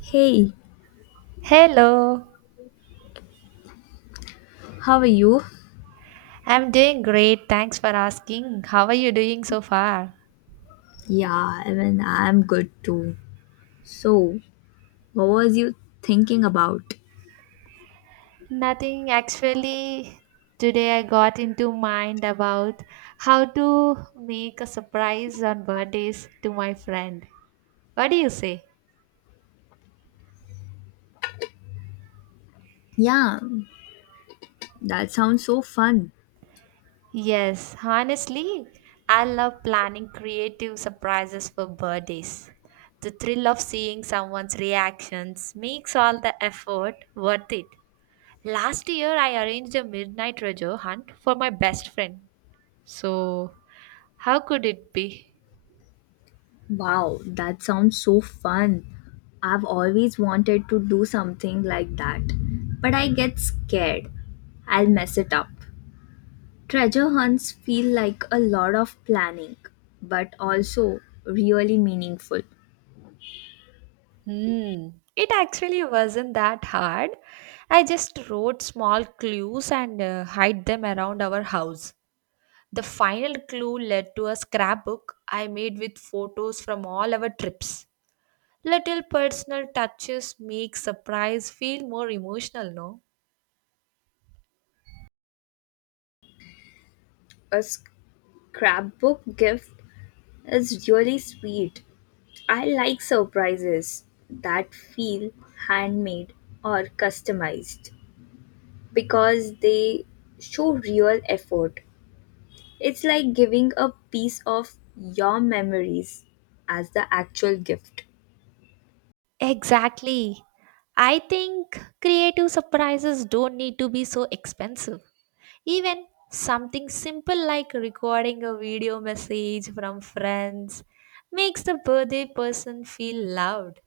Hey, Hello, how are you? I'm doing great. Thanks for asking. How are you doing so far? Yeah, even I'm good too. So, what was you thinking about? Nothing actually. Today I got into mind about how to make a surprise on birthdays to my friend. What do you say? Yeah, that sounds so fun. Yes, honestly, I love planning creative surprises for birthdays. The thrill of seeing someone's reactions makes all the effort worth it. Last year, I arranged a midnight treasure hunt for my best friend. So, how could it be? Wow, that sounds so fun. I've always wanted to do something like that, but I get scared. I'll mess it up. Treasure hunts feel like a lot of planning, but also really meaningful. Hmm. It actually wasn't that hard. I just wrote small clues and hide them around our house. The final clue led to a scrapbook I made with photos from all our trips. Little personal touches make surprise feel more emotional, no? A scrapbook gift is really sweet. I like surprises that feel handmade or customized because they show real effort. It's like giving a piece of your memories as the actual gift. Exactly. I think creative surprises don't need to be so expensive. Even something simple like recording a video message from friends makes the birthday person feel loved.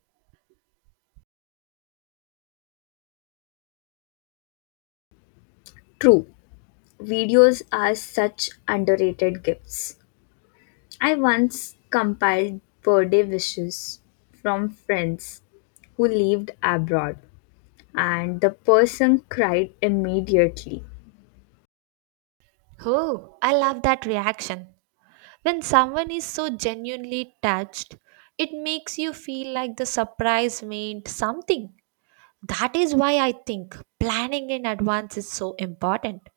True, videos are such underrated gifts. I once compiled birthday wishes from friends who lived abroad, and the person cried immediately. Oh, I love that reaction. When someone is so genuinely touched, it makes you feel like the surprise meant something. That is why I think planning in advance is so important.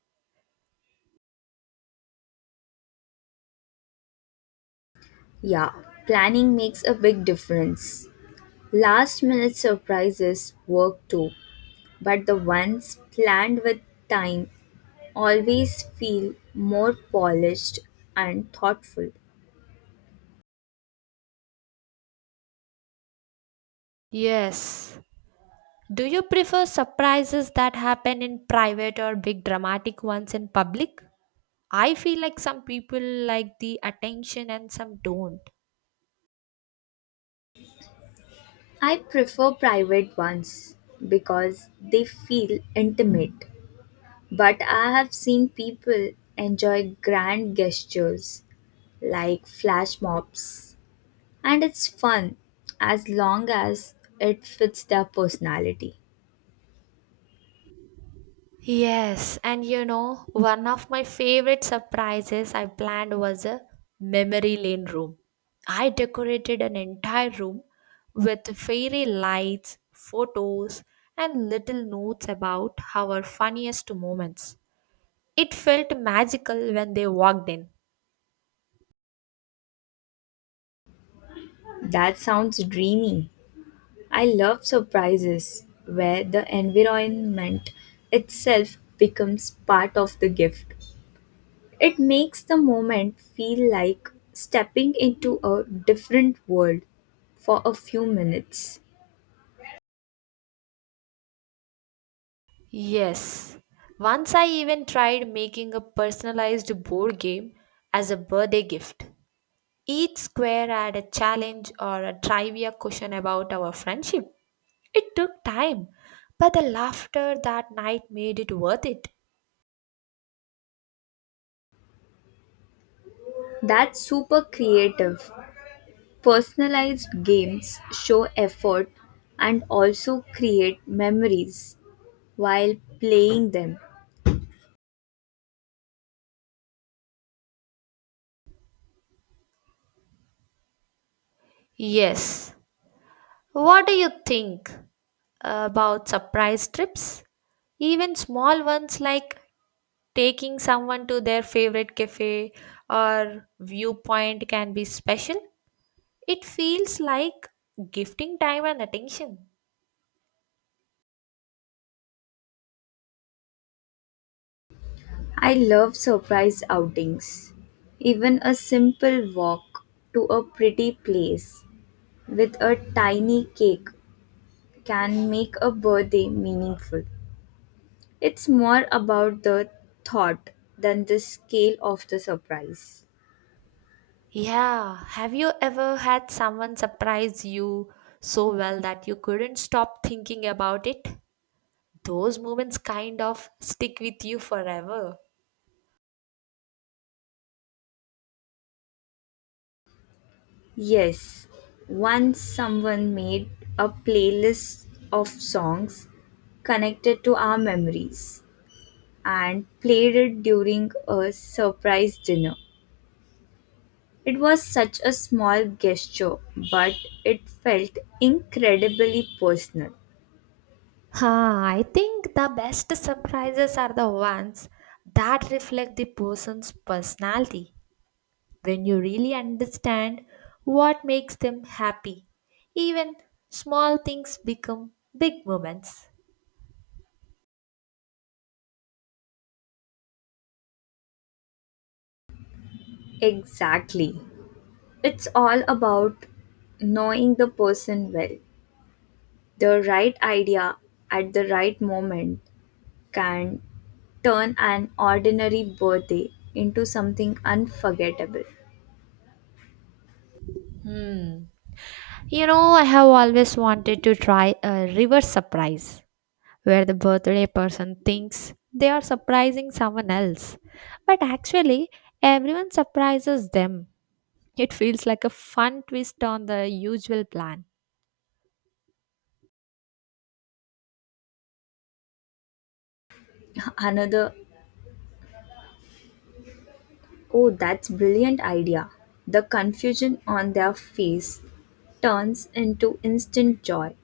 Yeah, planning makes a big difference. Last minute surprises work too, but the ones planned with time always feel more polished and thoughtful. Yes, do you prefer surprises that happen in private or big dramatic ones in public? I feel like some people like the attention and some don't. I prefer private ones because they feel intimate, but I have seen people enjoy grand gestures like flash mobs, and it's fun as long as it fits their personality. Yes, and you know, one of my favorite surprises I planned was a memory lane room. I decorated an entire room with fairy lights, photos, and little notes about our funniest moments. It felt magical when they walked in. That sounds dreamy. I love surprises where the environment itself becomes part of the gift. It makes the moment feel like stepping into a different world for a few minutes. Yes. Once I even tried making a personalized board game as a birthday gift. Each square had a challenge or a trivia question about our friendship. It took time, but the laughter that night made it worth it. That's super creative. Personalized games show effort and also create memories while playing them. Yes. What do you think about surprise trips? Even small ones like taking someone to their favorite cafe or viewpoint can be special. It feels like gifting time and attention. I love surprise outings. Even a simple walk to a pretty place with a tiny cake can make a birthday meaningful. It's more about the thought than the scale of the surprise. Yeah, have you ever had someone surprise you so well that you couldn't stop thinking about it? Those moments kind of stick with you forever. Yes, once someone made a playlist of songs connected to our memories and played it during a surprise dinner. It was such a small gesture, but it felt incredibly personal. Huh, I think the best surprises are the ones that reflect the person's personality when you really understand what makes them happy. Even small things become big moments. Exactly. It's all about knowing the person well. The right idea at the right moment can turn an ordinary birthday into something unforgettable. Hmm. You know, I have always wanted to try a reverse surprise where the birthday person thinks they are surprising someone else, but actually, everyone surprises them. It feels like a fun twist on the usual plan. Another, oh, that's brilliant idea. The confusion on their face turns into instant joy.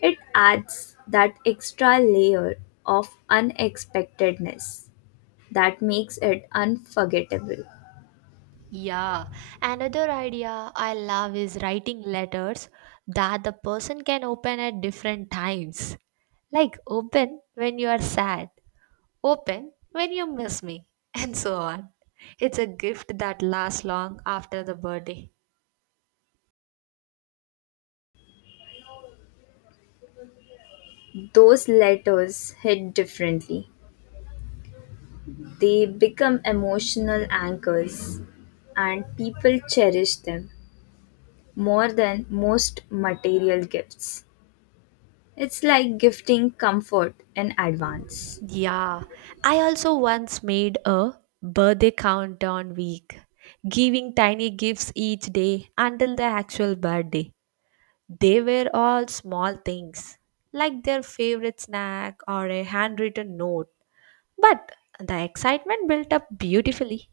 It adds that extra layer of unexpectedness that makes it unforgettable. Yeah, another idea I love is writing letters that the person can open at different times. Like, open when you are sad, open when you miss me, and so on. It's a gift that lasts long after the birthday. Those letters hit differently. They become emotional anchors, and people cherish them more than most material gifts. It's like gifting comfort in advance. Yeah, I also once made a birthday countdown week, giving tiny gifts each day until the actual birthday. They were all small things, like their favorite snack or a handwritten note. But the excitement built up beautifully.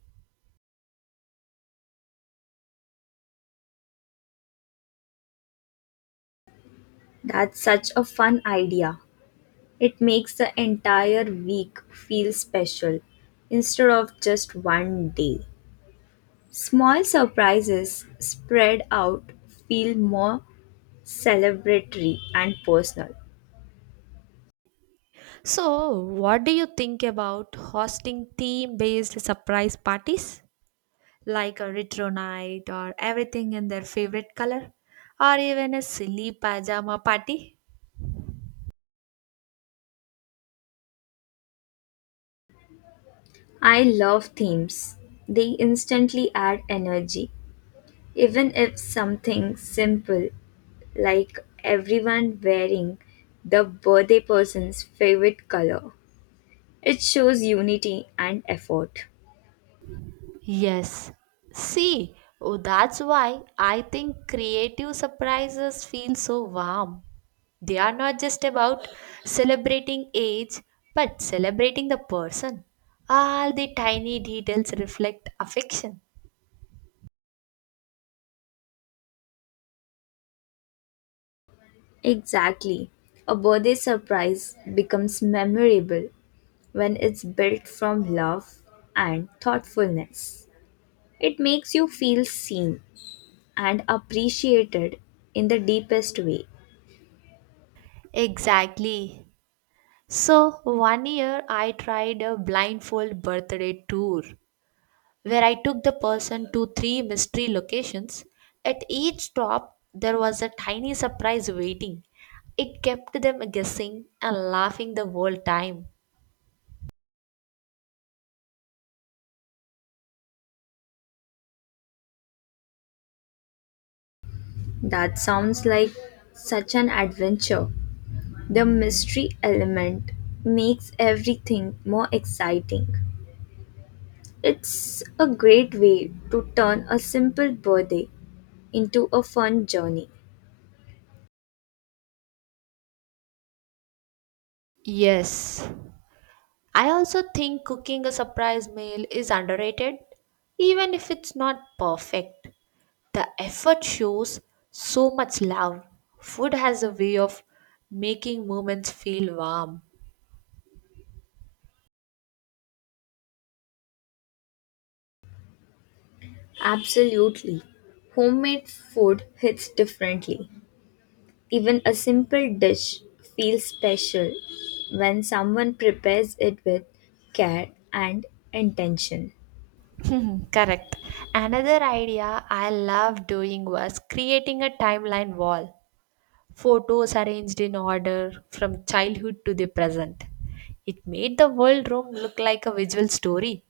That's such a fun idea. It makes the entire week feel special instead of just one day. Small surprises spread out feel more celebratory and personal. So, what do you think about hosting theme based surprise parties? Like a retro night or everything in their favorite color, or even a silly pajama party. I love themes. They instantly add energy. Even if something simple like everyone wearing the birthday person's favorite color, it shows unity and effort. Yes. See, oh, that's why I think creative surprises feel so warm. They are not just about celebrating age, but celebrating the person. All the tiny details reflect affection. Exactly. A birthday surprise becomes memorable when it's built from love and thoughtfulness. It makes you feel seen and appreciated in the deepest way. Exactly. So, one year I tried a blindfold birthday tour, where I took the person to three mystery locations. At each stop, there was a tiny surprise waiting. It kept them guessing and laughing the whole time. That sounds like such an adventure. The mystery element makes everything more exciting. It's a great way to turn a simple birthday into a fun journey. Yes. I also think cooking a surprise meal is underrated, even if it's not perfect. The effort shows so much love. Food has a way of making moments feel warm. Absolutely. Homemade food hits differently. Even a simple dish feels special when someone prepares it with care and intention. Correct. Another idea I love doing was creating a timeline wall. Photos arranged in order from childhood to the present. It made the world room look like a visual story.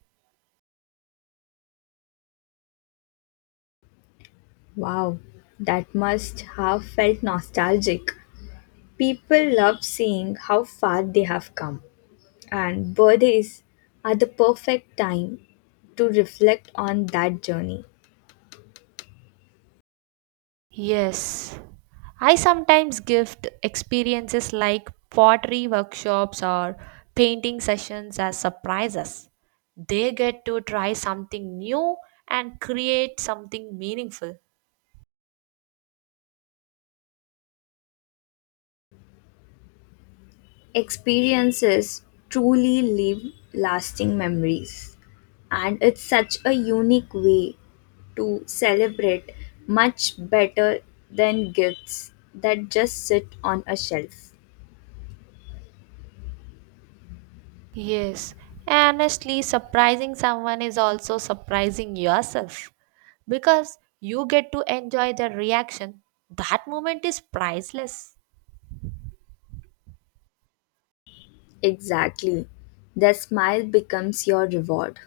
Wow, that must have felt nostalgic. People love seeing how far they have come, and birthdays are the perfect time to reflect on that journey. Yes. I sometimes gift experiences like pottery workshops or painting sessions as surprises. They get to try something new and create something meaningful. Experiences truly leave lasting memories. And it's such a unique way to celebrate, much better than gifts that just sit on a shelf. Yes, honestly, surprising someone is also surprising yourself because you get to enjoy their reaction. That moment is priceless. Exactly. Their smile becomes your reward.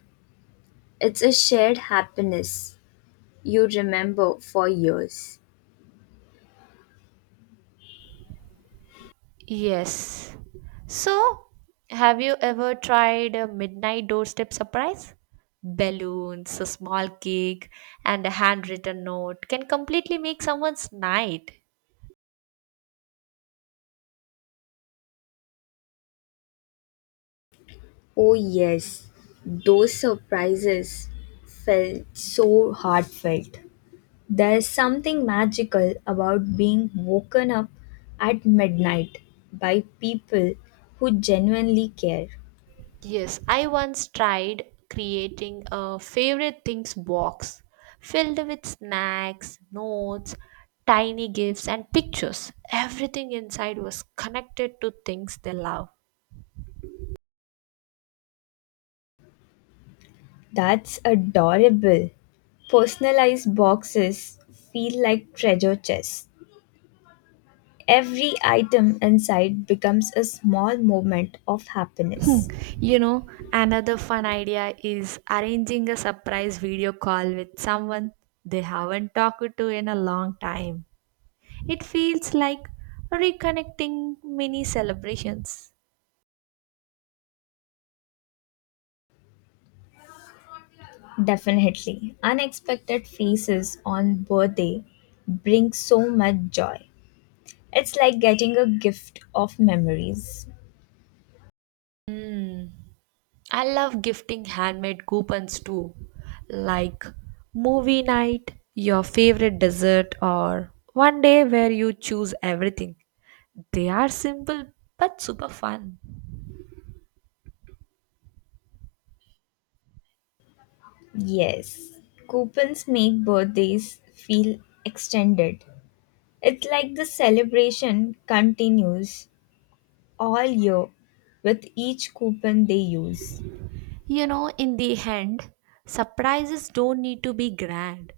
It's a shared happiness you remember for years. Yes. So, have you ever tried a midnight doorstep surprise? Balloons, a small cake, and a handwritten note can completely make someone's night. Oh, yes, those surprises felt so heartfelt. There is something magical about being woken up at midnight by people who genuinely care. Yes, I once tried creating a favorite things box filled with snacks, notes, tiny gifts, and pictures. Everything inside was connected to things they love. That's adorable. Personalized boxes feel like treasure chests. Every item inside becomes a small moment of Hmm, happiness. you know, another fun idea is arranging a surprise video call with someone they haven't talked to in a long time. It feels like reconnecting mini celebrations. Definitely, unexpected faces on birthday bring so much joy. It's like getting a gift of memories. Hmm. I love gifting handmade coupons too, like movie night, your favorite dessert, or one day where you choose everything. They are simple but super fun. Yes, coupons make birthdays feel extended. It's like the celebration continues all year with each coupon they use. You know, in the end, surprises don't need to be grand,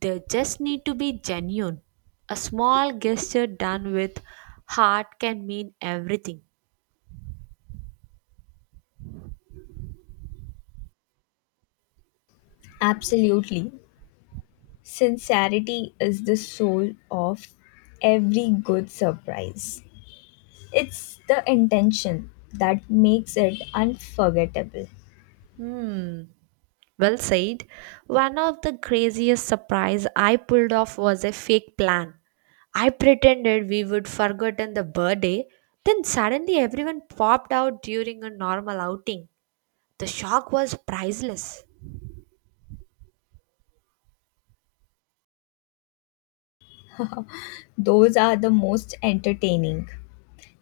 they just need to be genuine. A small gesture done with heart can mean everything. Absolutely. Sincerity is the soul of every good surprise. It's the intention that makes it unforgettable. Hmm. Well said. One of the craziest surprise I pulled off was a fake plan. I pretended we would forgotten the birthday, then suddenly everyone popped out during a normal outing. The shock was priceless. Those are the most entertaining.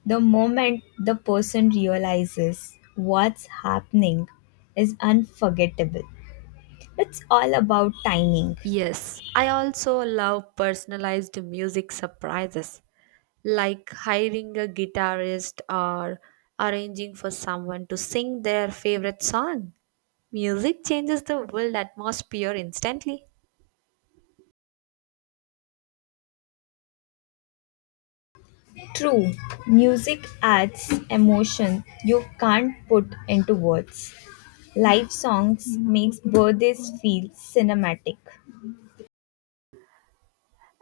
The moment the person realizes what's happening is unforgettable. It's all about timing. Yes, I also love personalized music surprises, like hiring a guitarist or arranging for someone to sing their favorite song. Music changes the world atmosphere instantly. True, music adds emotion you can't put into words. Live songs makes birthdays feel cinematic.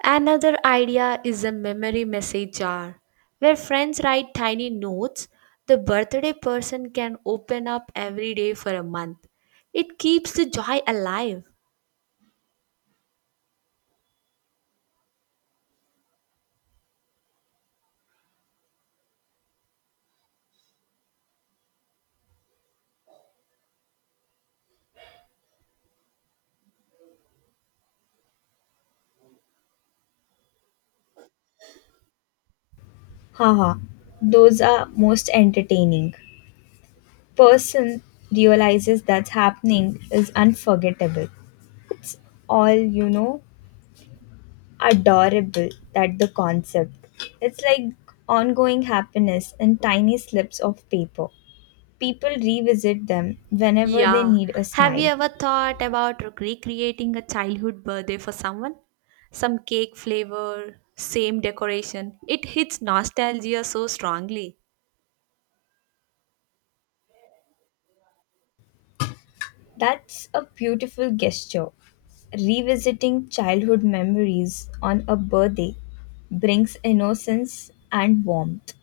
Another idea is a memory message jar where friends write tiny notes the birthday person can open up every day for a month. It keeps the joy alive. Haha, those are most entertaining. Person realizes that's happening is unforgettable. It's all adorable that the concept. It's like ongoing happiness in tiny slips of paper. People revisit them whenever they Yeah. need a Have you smile. ever thought about recreating a childhood birthday for someone? Some cake flavor, same decoration. It hits nostalgia so strongly. That's a beautiful gesture. Revisiting childhood memories on a birthday brings innocence and warmth.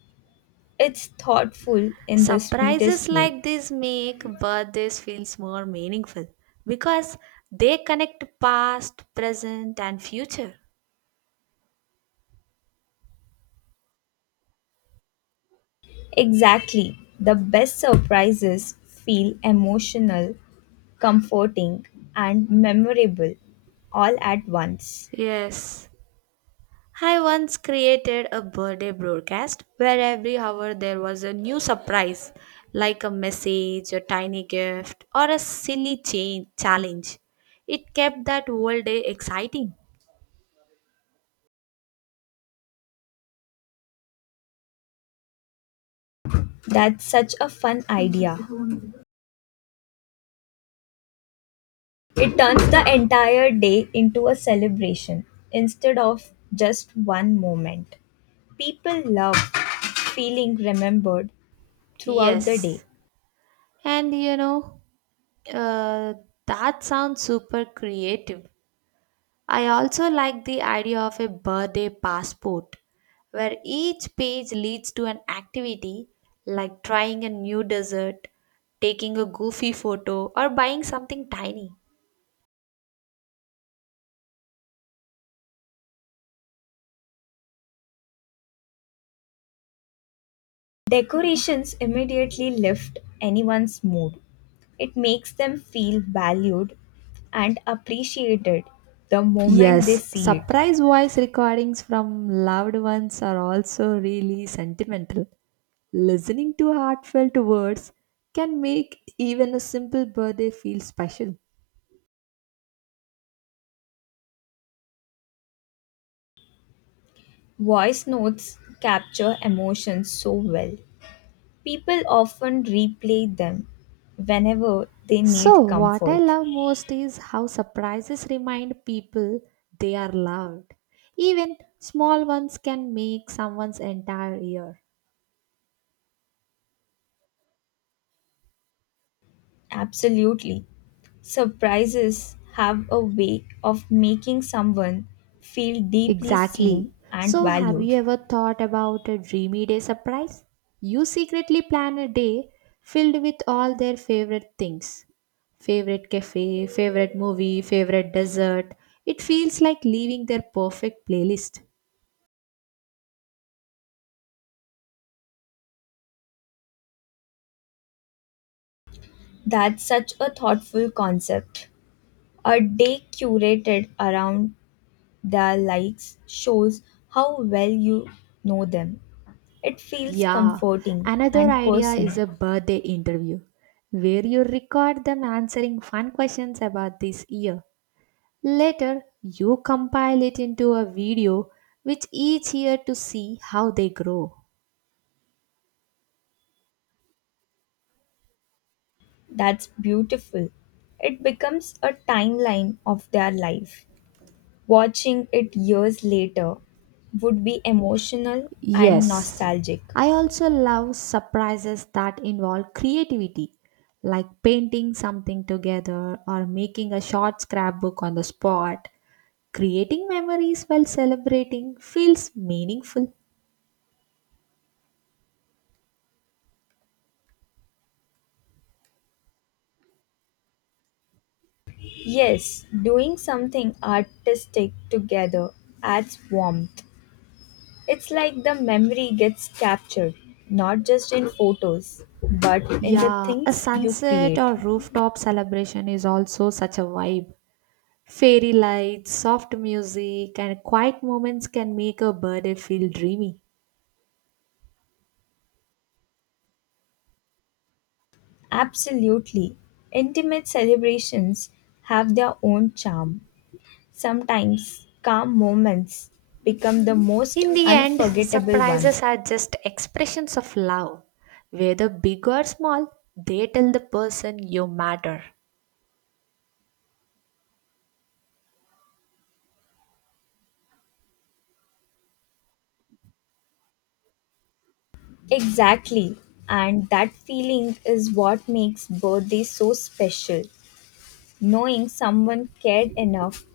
It's thoughtful in the Surprises sweetest way. like this make birthdays feels more meaningful because they connect past, present and future. Exactly. The best surprises feel emotional comforting, and memorable all at once. Yes. I once created a birthday broadcast where every hour there was a new surprise like a message, a tiny gift or a silly change, challenge. It kept that whole day exciting. That's such a fun idea. It turns the entire day into a celebration instead of just one moment. People love feeling remembered throughout the day. Yes. And you know, uh, that sounds super creative. I also like the idea of a birthday passport where each page leads to an activity like trying a new dessert, taking a goofy photo, or buying something tiny. Decorations immediately lift anyone's mood. It makes them feel valued and appreciated the moment they Yes, see it. surprise voice recordings from loved ones are also really sentimental. Listening to heartfelt words can make even a simple birthday feel special. Voice notes capture emotions so well. People often replay them whenever they So, need what I comfort. love most is how surprises remind people they are loved. Even small ones can make someone's entire year. Absolutely. Surprises have a way of making someone feel deeply Exactly. seen and So, have valued. you ever thought about a dreamy day surprise? You secretly plan a day filled with all their favorite things, favorite cafe, favorite movie, favorite dessert. It feels like leaving their perfect playlist. That's such a thoughtful concept. A day curated around their likes shows how well you know them. It feels Yeah, comforting another and idea is personal. a birthday interview where you record them answering fun questions about this year. Later, you compile it into a video which each year to see how they grow. That's beautiful. It becomes a timeline of their life. Watching it years later would be emotional and Yes, nostalgic. I also love surprises that involve creativity, like painting something together or making a short scrapbook on the spot. Creating memories while celebrating feels meaningful. Yes, doing something artistic together adds warmth. It's like the memory gets captured, not just in photos, but in the Yeah, a things you sunset create. or rooftop celebration is also such a vibe. Fairy lights, soft music, and quiet moments can make a birthday feel dreamy. Absolutely. Intimate celebrations have their own charm. Sometimes calm moments become the most In the end, unforgettable ones. surprises are just expressions of love. Whether big or small, they tell the person you matter. Exactly. And that feeling is what makes birthdays so special, knowing someone cared enough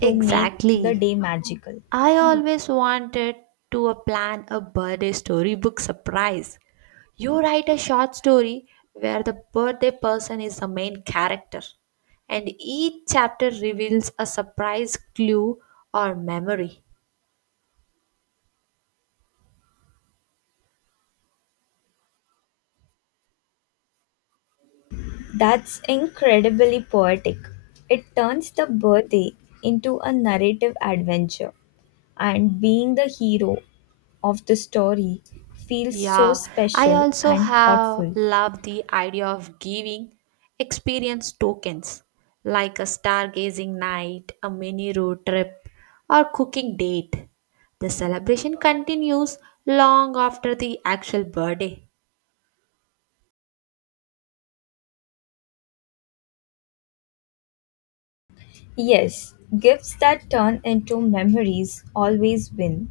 to make the Exactly. day magical. I always wanted to plan a birthday storybook surprise. You write a short story where the birthday person is the main character, and each chapter reveals a surprise clue or memory. That's incredibly poetic. It turns the birthday into a narrative adventure, and being the hero of the story feels so Yeah, I special also and have thoughtful. love the idea of giving experience tokens like a stargazing night, a mini road trip, or cooking date. The celebration continues long after the actual birthday. Yes, gifts that turn into memories always win.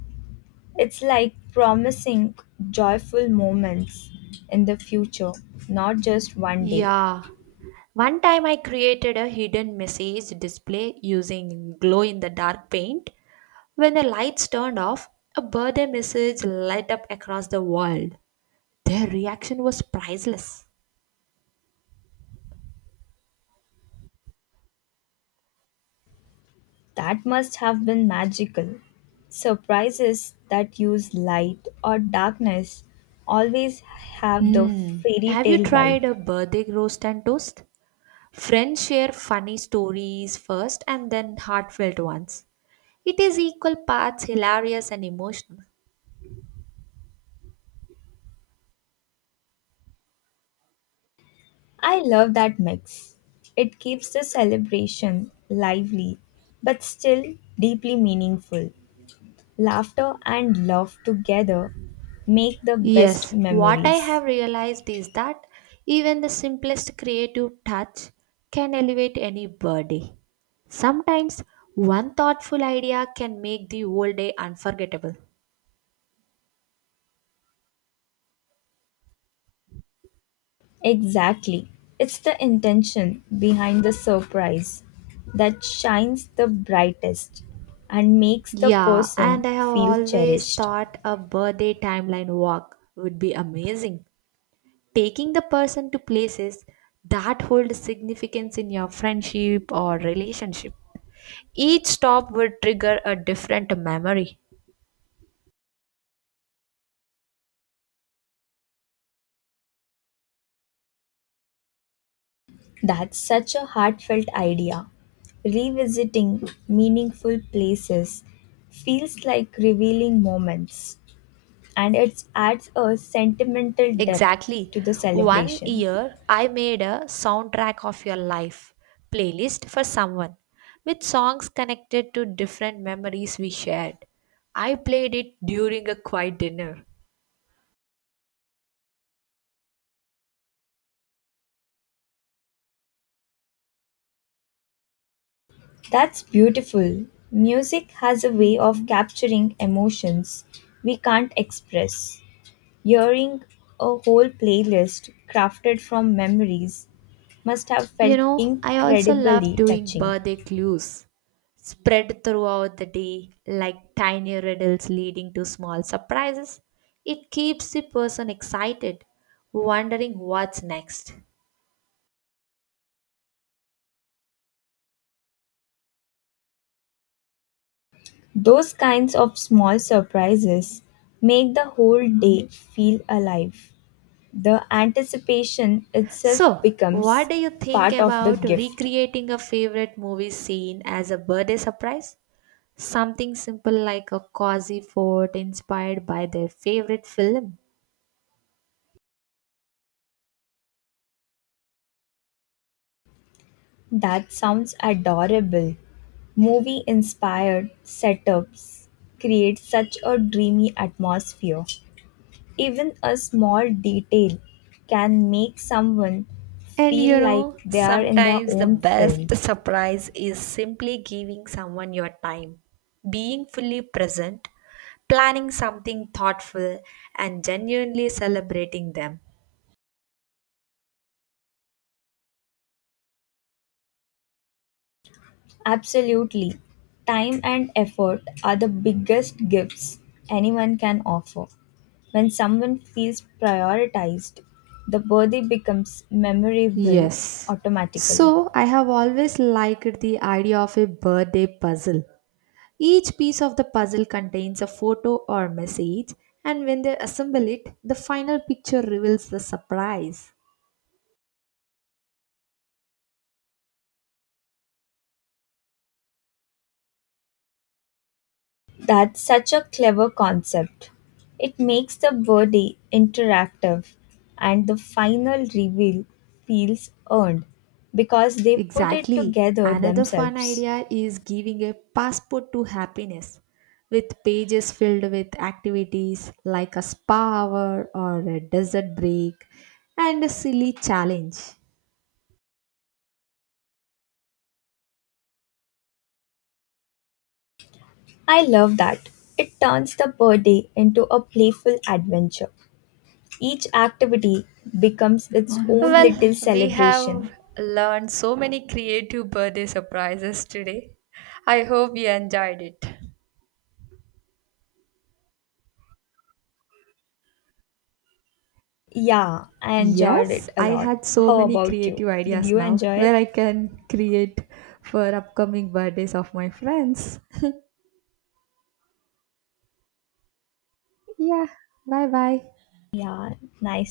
It's like promising joyful moments in the future, not just one day. Yeah. One time I created a hidden message display using glow in the dark paint. When the lights turned off, a birthday message light up across the world. Their reaction was priceless. That must have been magical. Surprises that use light or darkness always have the Hmm. fairy Have you tale vibe. tried a birthday roast and toast? Friends share funny stories first and then heartfelt ones. It is equal parts hilarious and emotional. I love that mix. It keeps the celebration lively but still deeply meaningful. Laughter and love together make the best Yes, what I memories. have realized is that even the simplest creative touch can elevate any birthday. Sometimes one thoughtful idea can make the whole day unforgettable. Exactly. It's the intention behind the surprise that shines the brightest and makes the Yeah, and person I have feel always cherished. thought a birthday timeline walk would be amazing. Taking the person to places that hold significance in your friendship or relationship. Each stop would trigger a different memory. That's such a heartfelt idea. Revisiting meaningful places feels like revealing moments and it adds a sentimental depth Exactly. to the One celebration. year, I made a soundtrack of your life playlist for someone with songs connected to different memories we shared. I played it during a quiet dinner. That's beautiful. Music has a way of capturing emotions we can't express. Hearing a whole playlist crafted from memories must have You felt know, I also love incredibly doing touching. birthday clues spread throughout the day like tiny riddles leading to small surprises. It keeps the person excited, wondering what's next. Those kinds of small surprises make the whole day feel alive. The anticipation itself So, becomes what do you think part of the about gift. recreating a favorite movie scene as a birthday surprise? Something simple like a cozy fort inspired by their favorite film. That sounds adorable. Movie inspired setups create such a dreamy atmosphere. Even a small detail can make someone And you feel like know, they are in their sometimes the own best film. surprise is simply giving someone your time, being fully present, planning something thoughtful, and genuinely celebrating them. Absolutely. Time and effort are the biggest gifts anyone can offer. When someone feels prioritized, the birthday becomes memorable Yes. automatically. So I have always liked the idea of a birthday puzzle. Each piece of the puzzle contains a photo or message, and when they assemble it, the final picture reveals the surprise. That's such a clever concept. It makes the birdie interactive and the final reveal feels earned because they put it Exactly. together Another fun themselves. idea is giving a passport to happiness with pages filled with activities like a spa hour or a desert break and a silly challenge. I love that. It turns the birdie into a playful adventure. Each activity becomes its own Well, little we have celebration. learned so many creative birthday surprises today. I hope you enjoyed it. Yeah, I enjoyed Yes, it a I lot. had so How many about you? creative Did ideas you now enjoy it? where I can create for upcoming birthdays of my friends. Yeah. Bye bye. Yeah, nice